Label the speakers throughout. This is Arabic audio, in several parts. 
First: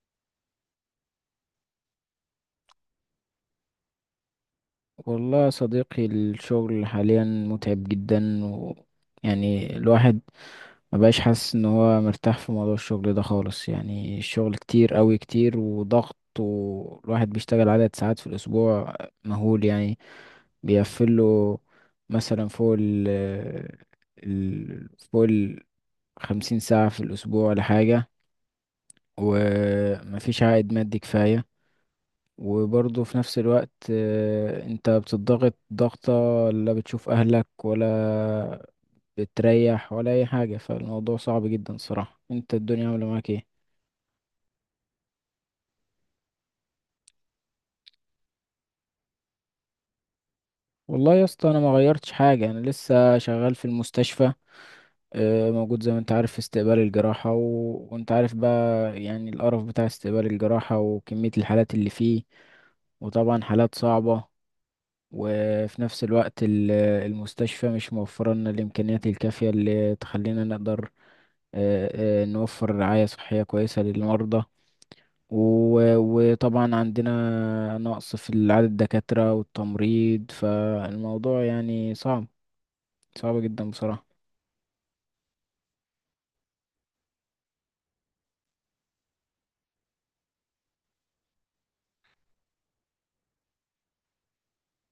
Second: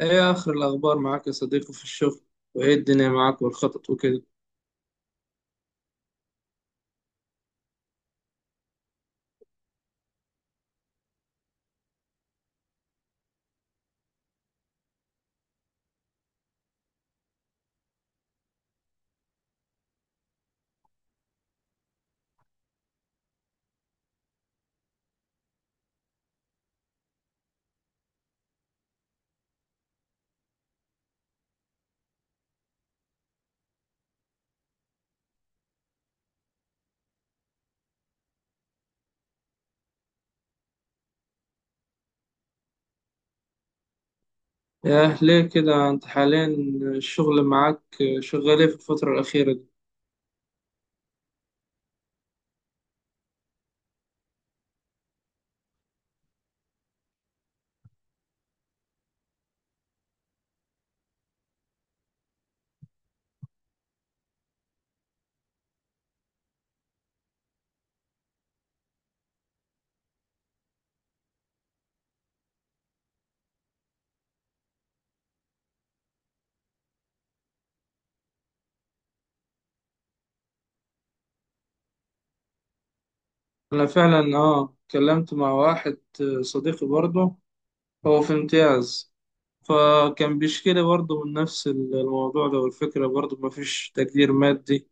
Speaker 1: ايه اخر الاخبار معاك يا صديقي في الشغل؟ وايه الدنيا معاك والخطط وكده؟
Speaker 2: والله يا صديقي، الشغل حاليا متعب جدا، و يعني الواحد ما بقاش حاسس ان هو مرتاح في موضوع الشغل ده خالص. يعني الشغل كتير قوي كتير وضغط، والواحد بيشتغل عدد ساعات في الاسبوع مهول يعني، بيقفله مثلا فوق ال 50 ساعة في الاسبوع ولا حاجة، ومفيش عائد مادي كفاية. وبرضه في نفس الوقت، انت بتضغط ضغطة، لا بتشوف اهلك ولا بتريح ولا اي حاجة. فالموضوع صعب جدا صراحة. انت الدنيا عاملة معاك ايه؟
Speaker 1: ياه ليه كده، انت حاليا الشغل معاك شغال ايه في الفترة الأخيرة دي؟
Speaker 2: والله يا اسطى، انا ما غيرتش حاجة، انا لسه شغال في المستشفى، موجود زي ما انت عارف في استقبال الجراحة وانت عارف بقى يعني القرف بتاع استقبال الجراحة وكمية الحالات اللي فيه، وطبعا حالات صعبة. وفي نفس الوقت المستشفى مش موفرة لنا الإمكانيات الكافية اللي تخلينا نقدر آه، نوفر رعاية صحية كويسة للمرضى. و- وطبعا عندنا نقص في عدد الدكاترة والتمريض، فالموضوع يعني صعب، صعب جدا
Speaker 1: انا
Speaker 2: بصراحة.
Speaker 1: فعلا اتكلمت مع واحد صديقي برضه، هو في امتياز، فكان بيشكي لي برضه من نفس الموضوع ده، والفكرة برضه مفيش تقدير مادي،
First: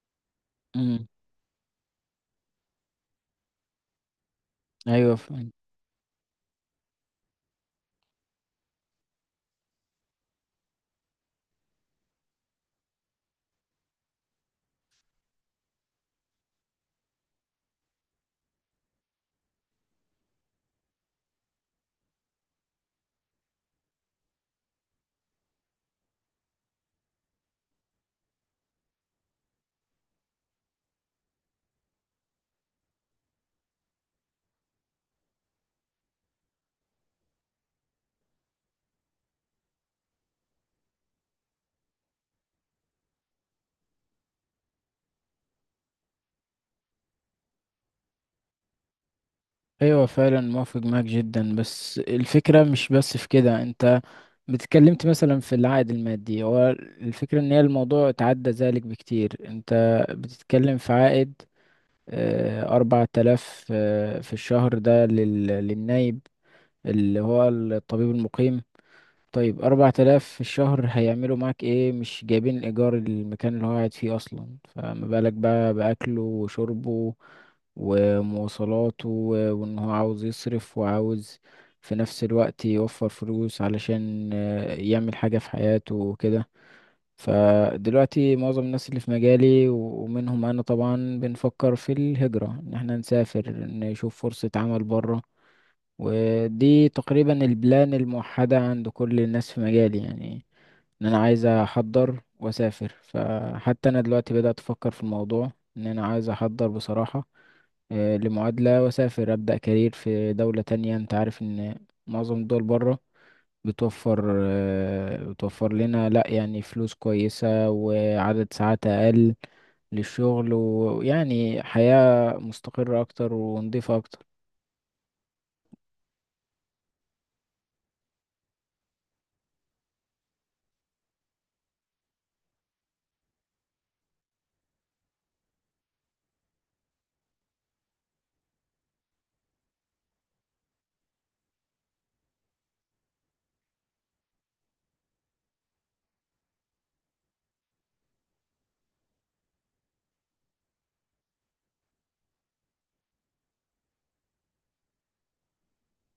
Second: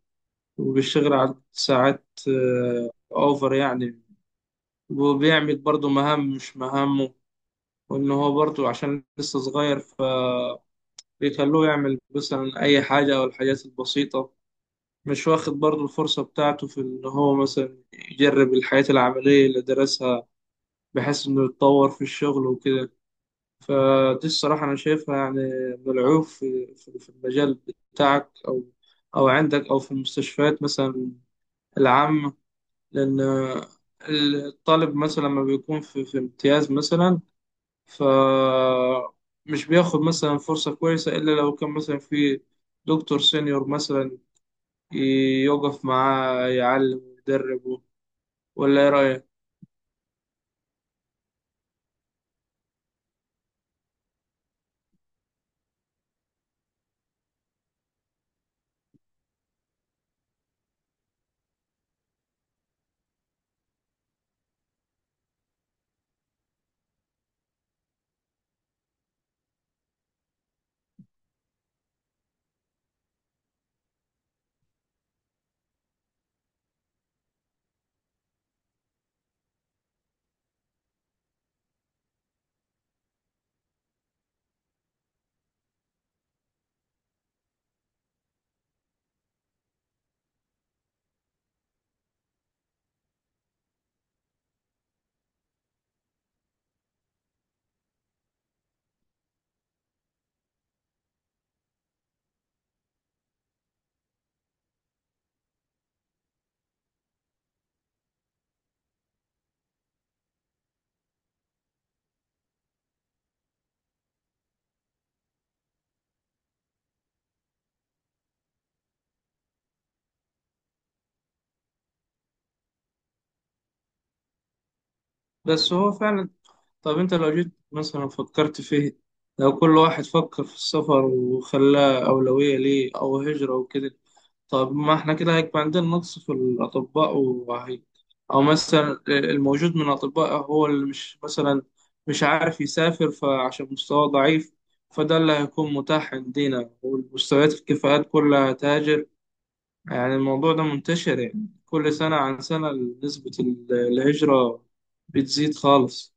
Speaker 2: مم.
Speaker 1: وبيشتغل على ساعات اوفر يعني.
Speaker 2: أيوة.
Speaker 1: وبيعمل برضه مهام مش مهامه، وان هو برضه عشان لسه صغير بيخلوه يعمل مثلا أي حاجة أو الحاجات البسيطة، مش واخد برضه الفرصة بتاعته في إن هو مثلا يجرب الحياة العملية اللي درسها بحيث إنه يتطور في الشغل وكده. فدي الصراحة أنا شايفها يعني من العيوب في المجال بتاعك، أو عندك، أو في المستشفيات مثلا العامة، لأن الطالب مثلا لما بيكون في امتياز مثلا، ف مش بياخد مثلا فرصة كويسة إلا لو كان مثلا في دكتور سينيور مثلا يقف معاه يعلم ويدربه. ولا إيه رأيك؟
Speaker 2: ايوه فعلا موافق معاك جدا، بس الفكره مش بس في كده. انت اتكلمت مثلا في العائد المادي، هو الفكره ان هي الموضوع اتعدى ذلك بكتير. انت بتتكلم في عائد، 4000، في الشهر ده لل... للنايب اللي هو الطبيب المقيم. طيب 4000 في الشهر هيعملوا معاك إيه؟ مش جايبين الإيجار المكان اللي هو قاعد فيه أصلا، فما بالك بقى بأكله وشربه ومواصلاته، و- وإن هو عاوز يصرف، وعاوز في نفس الوقت يوفر فلوس علشان يعمل حاجة في حياته وكده. فدلوقتي معظم الناس اللي في مجالي، و- ومنهم أنا طبعا، بنفكر في الهجرة، إن احنا نسافر نشوف فرصة عمل برا. ودي تقريبا البلان الموحدة عند كل الناس في مجالي يعني، ان انا عايز احضر واسافر. فحتى انا دلوقتي بدأت افكر في الموضوع، ان انا عايز احضر بصراحة لمعادلة واسافر، ابدأ كارير في دولة تانية. انت عارف ان معظم الدول بره بتوفر، بتوفر لنا لا يعني فلوس كويسة وعدد ساعات اقل للشغل، ويعني حياة مستقرة اكتر ونضيفة اكتر.
Speaker 1: بس هو فعلا، طب أنت لو جيت مثلا فكرت فيه، لو كل واحد فكر في السفر وخلاه أولوية ليه أو هجرة وكده، طب ما احنا كده هيبقى عندنا نقص في الأطباء وهي، أو مثلا الموجود من الأطباء هو اللي مش مثلا مش عارف يسافر فعشان مستواه ضعيف، فده اللي هيكون متاح عندنا والمستويات الكفاءات كلها تهاجر. يعني الموضوع ده منتشر، يعني كل سنة عن سنة نسبة الهجرة بتزيد خالص.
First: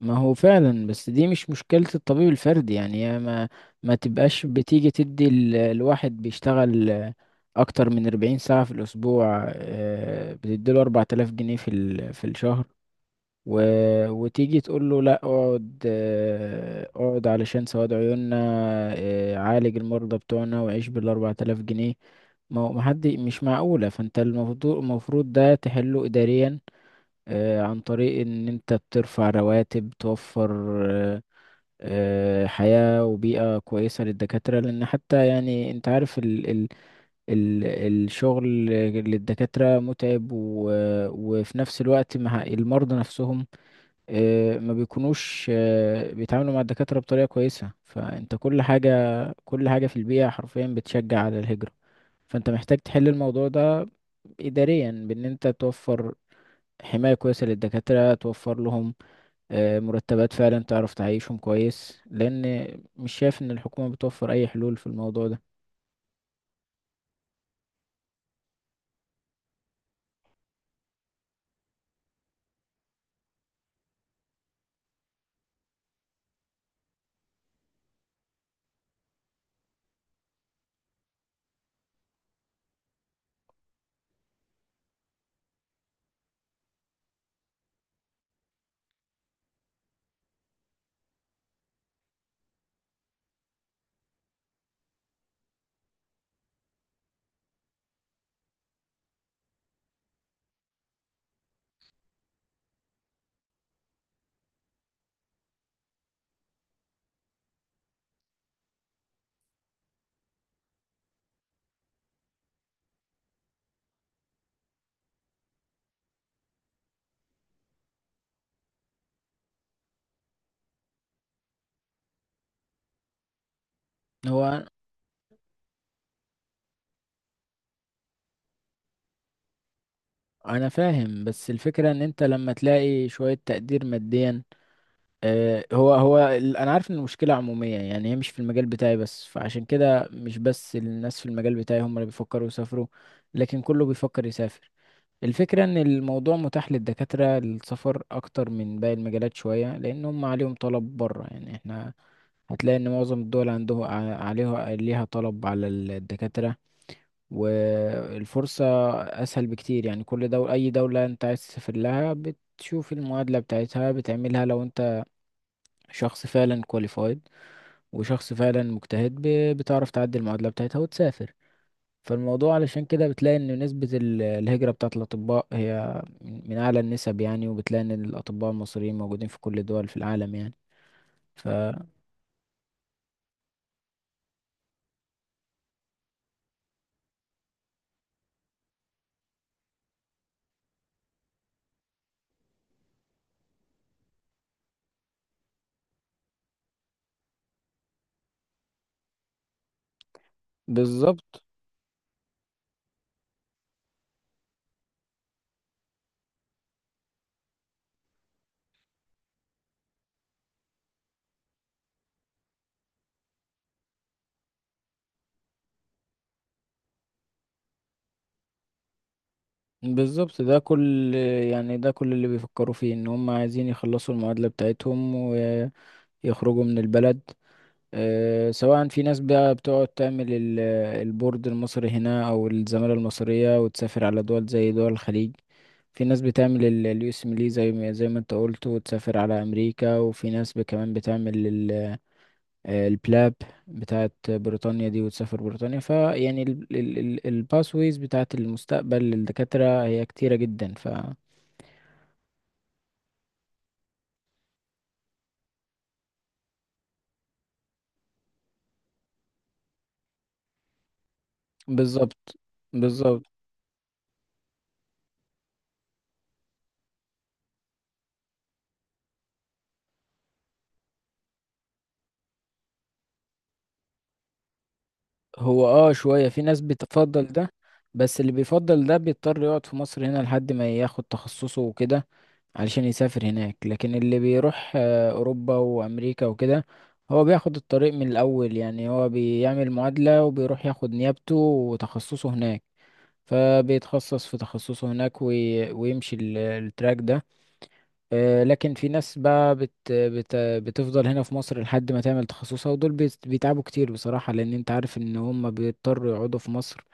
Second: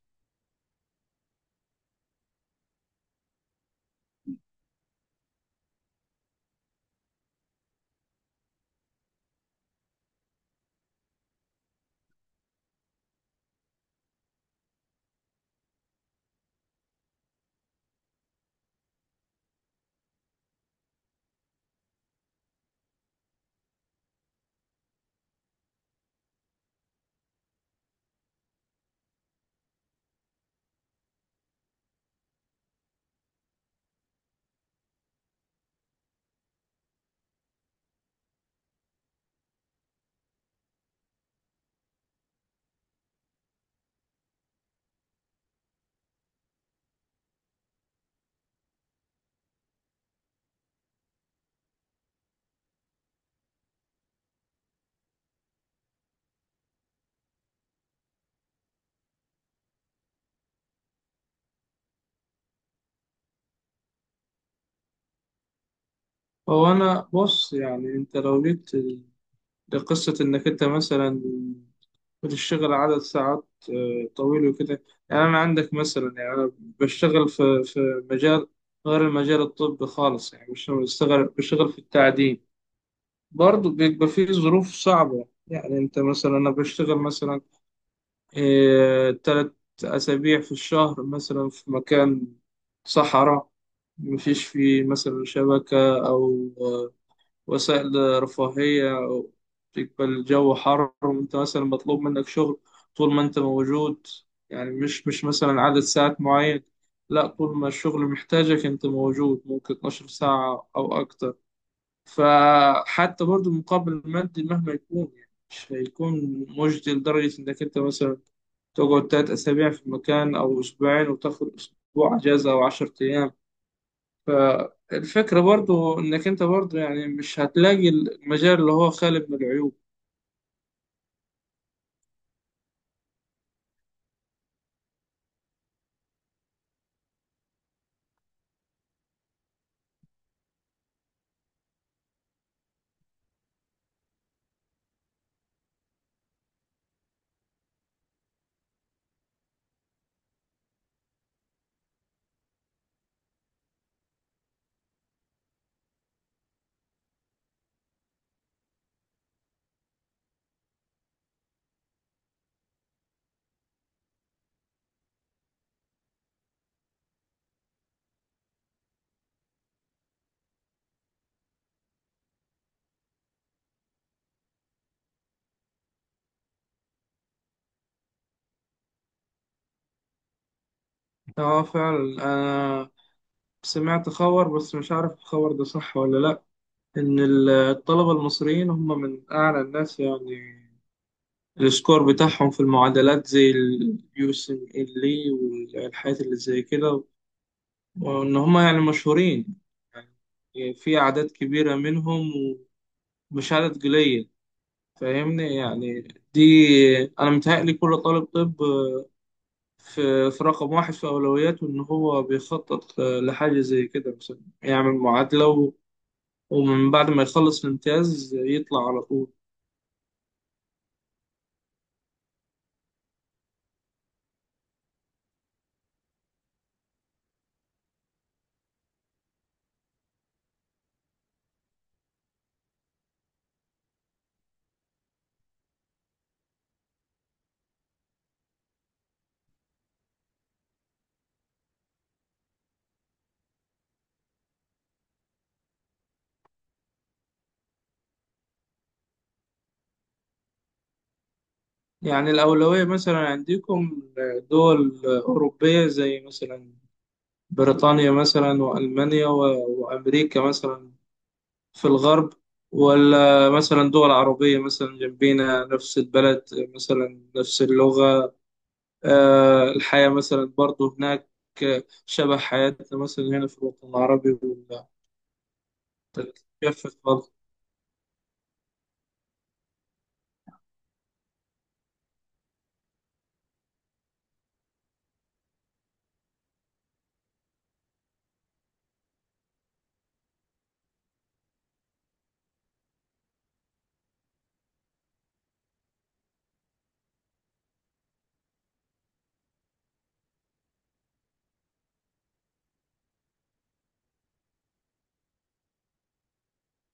Speaker 2: ما هو فعلا، بس دي مش مشكلة الطبيب الفردي يعني. هي ما تبقاش بتيجي تدي الواحد بيشتغل، أكتر من 40 ساعة في الأسبوع، بتديله 4000 جنيه في الشهر، و... وتيجي تقول له لا، اقعد، اقعد علشان سواد عيوننا، عالج المرضى بتوعنا وعيش بالـ4000 جنيه. ما هو ما حد، مش معقولة. فأنت المفروض، ده تحله إداريا، عن طريق ان انت بترفع رواتب، توفر آه، حياة وبيئة كويسة للدكاترة. لان حتى يعني انت عارف ال الشغل للدكاترة متعب، و وفي نفس الوقت مع المرضى نفسهم، ما بيكونوش بيتعاملوا مع الدكاترة بطريقة كويسة. فانت كل حاجة، كل حاجة في البيئة حرفيا بتشجع على الهجرة. فانت محتاج تحل الموضوع ده إداريا، بان انت توفر حماية كويسة للدكاترة، توفر لهم مرتبات فعلا تعرف تعيشهم كويس. لان مش شايف ان الحكومة بتوفر اي حلول في الموضوع ده.
Speaker 1: هو أنا بص، يعني أنت لو جيت لقصة إنك أنت مثلا بتشتغل عدد ساعات طويل وكده، يعني أنا عندك مثلا، يعني أنا بشتغل في مجال غير المجال الطبي خالص، يعني مش بشتغل في التعدين، برضه بيبقى فيه ظروف صعبة. يعني أنت مثلا، أنا بشتغل مثلا 3 أسابيع في الشهر مثلا في مكان صحراء، مفيش فيه مثلا شبكة أو وسائل رفاهية، تبقى الجو حر وأنت مثلا مطلوب منك شغل طول ما أنت موجود. يعني مش مثلا عدد ساعات معين، لا طول ما الشغل محتاجك أنت موجود، ممكن 12 ساعة أو أكتر. فحتى برضو المقابل المادي مهما يكون يعني مش هيكون مجدي لدرجة إنك أنت مثلا تقعد 3 أسابيع في مكان أو أسبوعين وتاخد أسبوع أجازة أو 10 أيام.
Speaker 2: هو
Speaker 1: فالفكرة برضو إنك أنت برضو يعني مش هتلاقي المجال اللي هو خالي من العيوب.
Speaker 2: انا فاهم، بس الفكرة ان انت لما تلاقي شوية تقدير ماديا، انا عارف ان المشكلة عمومية يعني، هي مش في المجال بتاعي بس. فعشان كده مش بس الناس في المجال بتاعي هم اللي بيفكروا يسافروا، لكن كله بيفكر يسافر. الفكرة ان الموضوع متاح للدكاترة للسفر اكتر من باقي المجالات شوية، لان هم عليهم طلب بره يعني. احنا هتلاقي ان معظم الدول عندهم، عليها ليها طلب على الدكاترة، والفرصة اسهل بكتير يعني. كل دولة، اي دولة انت عايز تسافر لها، بتشوف المعادلة بتاعتها بتعملها. لو انت شخص فعلا كواليفايد، وشخص فعلا مجتهد، ب- بتعرف تعدي المعادلة بتاعتها وتسافر. فالموضوع علشان كده بتلاقي ان نسبة الهجرة بتاعة الأطباء هي من أعلى النسب يعني، وبتلاقي ان الأطباء المصريين موجودين في كل الدول في العالم يعني، ف...
Speaker 1: اه فعلا، أنا سمعت خبر بس مش عارف الخبر ده صح ولا لأ، إن الطلبة المصريين هم من أعلى الناس يعني، السكور بتاعهم في المعادلات زي اليو اس ام ال والحاجات اللي زي كده، وإن هم يعني مشهورين، يعني في أعداد
Speaker 2: بالظبط.
Speaker 1: كبيرة منهم ومش عدد قليل، فاهمني يعني. دي انا متهيألي كل طالب طب في رقم واحد في اولوياته ان هو بيخطط لحاجه زي كده، مثلا يعمل معادله ومن بعد ما يخلص الامتياز يطلع على طول.
Speaker 2: بالظبط ده كل يعني ده كل اللي بيفكروا فيه، ان هم عايزين يخلصوا المعادلة بتاعتهم ويخرجوا من البلد. سواء في ناس بقى بتقعد تعمل البورد المصري هنا او الزمالة المصرية وتسافر على دول زي دول الخليج، في ناس بتعمل اليو اس ميلي زي ما انت قلت وتسافر على امريكا، وفي ناس كمان بتعمل البلاب بتاعت بريطانيا دي وتسافر بريطانيا. فيعني الباسويز بتاعت المستقبل للدكاترة هي كتيرة جدا، ف...
Speaker 1: يعني الاولويه مثلا عندكم دول اوروبيه زي مثلا بريطانيا مثلا والمانيا وامريكا مثلا في الغرب،
Speaker 2: بالظبط. بالظبط
Speaker 1: ولا مثلا دول عربيه مثلا جنبينا نفس البلد، مثلا نفس اللغه، الحياة مثلا برضو هناك شبه حياتنا مثلا هنا في الوطن العربي،
Speaker 2: هو اه شوية في ناس
Speaker 1: وتتجفف
Speaker 2: بتفضل
Speaker 1: برضه.
Speaker 2: ده، بس اللي بيفضل ده بيضطر يقعد في مصر هنا لحد ما ياخد تخصصه وكده علشان يسافر هناك. لكن اللي بيروح أوروبا وأمريكا وكده، هو بياخد الطريق من الأول يعني، هو بيعمل معادلة وبيروح ياخد نيابته وتخصصه هناك. فبيتخصص في تخصصه هناك، وي- ويمشي التراك ده، لكن في ناس بقى بت بت بتفضل هنا في مصر لحد ما تعمل تخصصها، ودول بيتعبوا كتير بصراحة. لأن أنت عارف إن هم بيضطروا يقعدوا في مصر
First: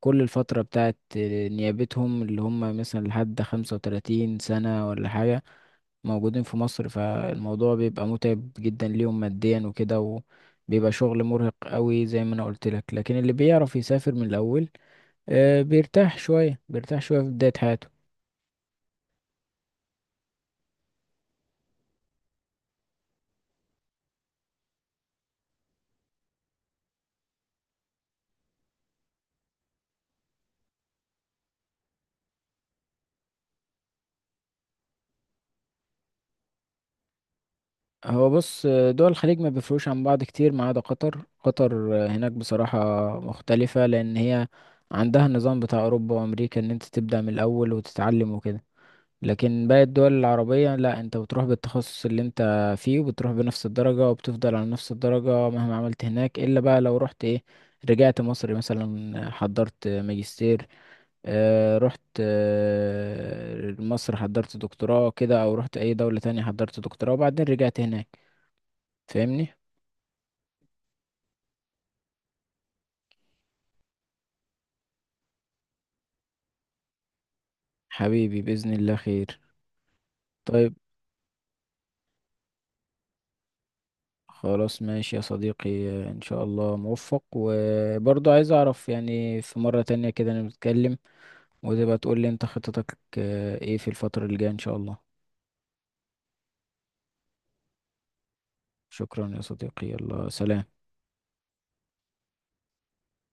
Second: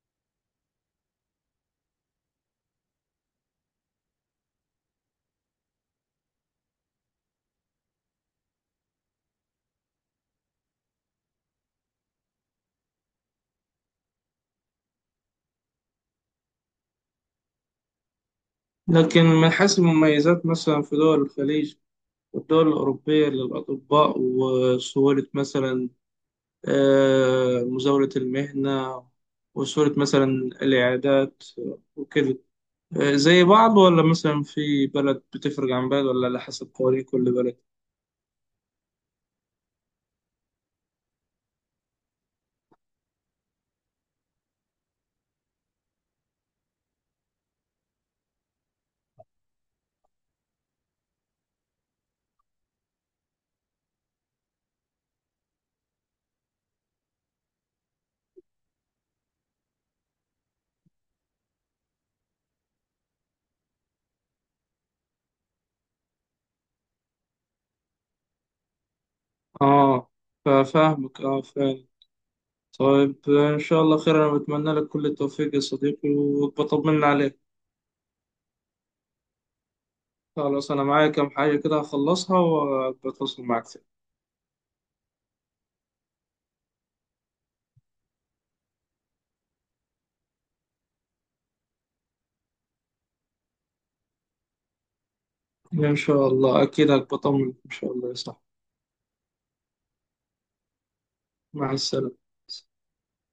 Speaker 2: كل الفترة بتاعت نيابتهم، اللي هم مثلا لحد 35 سنة ولا حاجة موجودين في مصر. فالموضوع بيبقى متعب جدا ليهم ماديا وكده، وبيبقى شغل مرهق قوي زي ما أنا قلت لك. لكن اللي بيعرف يسافر من الأول، بيرتاح شوية، بيرتاح شوية في بداية حياته.
Speaker 1: لكن من حيث المميزات مثلا في دول الخليج والدول الأوروبية للأطباء، وسهولة مثلا مزاولة المهنة، وسهولة مثلا العيادات وكده، زي بعض ولا مثلا في بلد بتفرق عن بلد ولا على حسب قوانين كل بلد؟
Speaker 2: هو بص، دول الخليج ما بيفرقوش عن بعض كتير، ما عدا قطر. قطر، هناك بصراحة مختلفة، لأن هي عندها النظام بتاع أوروبا وأمريكا، إن أنت تبدأ من الأول وتتعلم وكده. لكن باقي الدول العربية لا، أنت بتروح بالتخصص اللي أنت فيه، وبتروح بنفس الدرجة، وبتفضل على نفس الدرجة مهما عملت هناك، إلا بقى لو رحت إيه، رجعت مصر مثلا، حضرت ماجستير، رحت، مصر حضرت دكتوراه كده، او رحت اي دولة تانية حضرت دكتوراه وبعدين رجعت هناك. فاهمني؟
Speaker 1: اه فاهمك، اه فاهم. طيب إن شاء الله خير، أنا بتمنى لك كل التوفيق يا صديقي وبطمن عليك.
Speaker 2: حبيبي بإذن الله خير.
Speaker 1: خلاص
Speaker 2: طيب
Speaker 1: أنا معايا كام حاجة كده هخلصها وبتواصل معك
Speaker 2: خلاص ماشي يا صديقي، ان شاء الله موفق. وبرضه عايز اعرف يعني، في مرة تانية كده نتكلم، وتبقى تقول لي انت خطتك، ايه في الفترة الجاية ان شاء الله.
Speaker 1: تاني إن شاء الله. أكيد هبطمن إن شاء الله يا صاحبي.
Speaker 2: شكرا يا صديقي، يلا سلام.
Speaker 1: مع السلامة.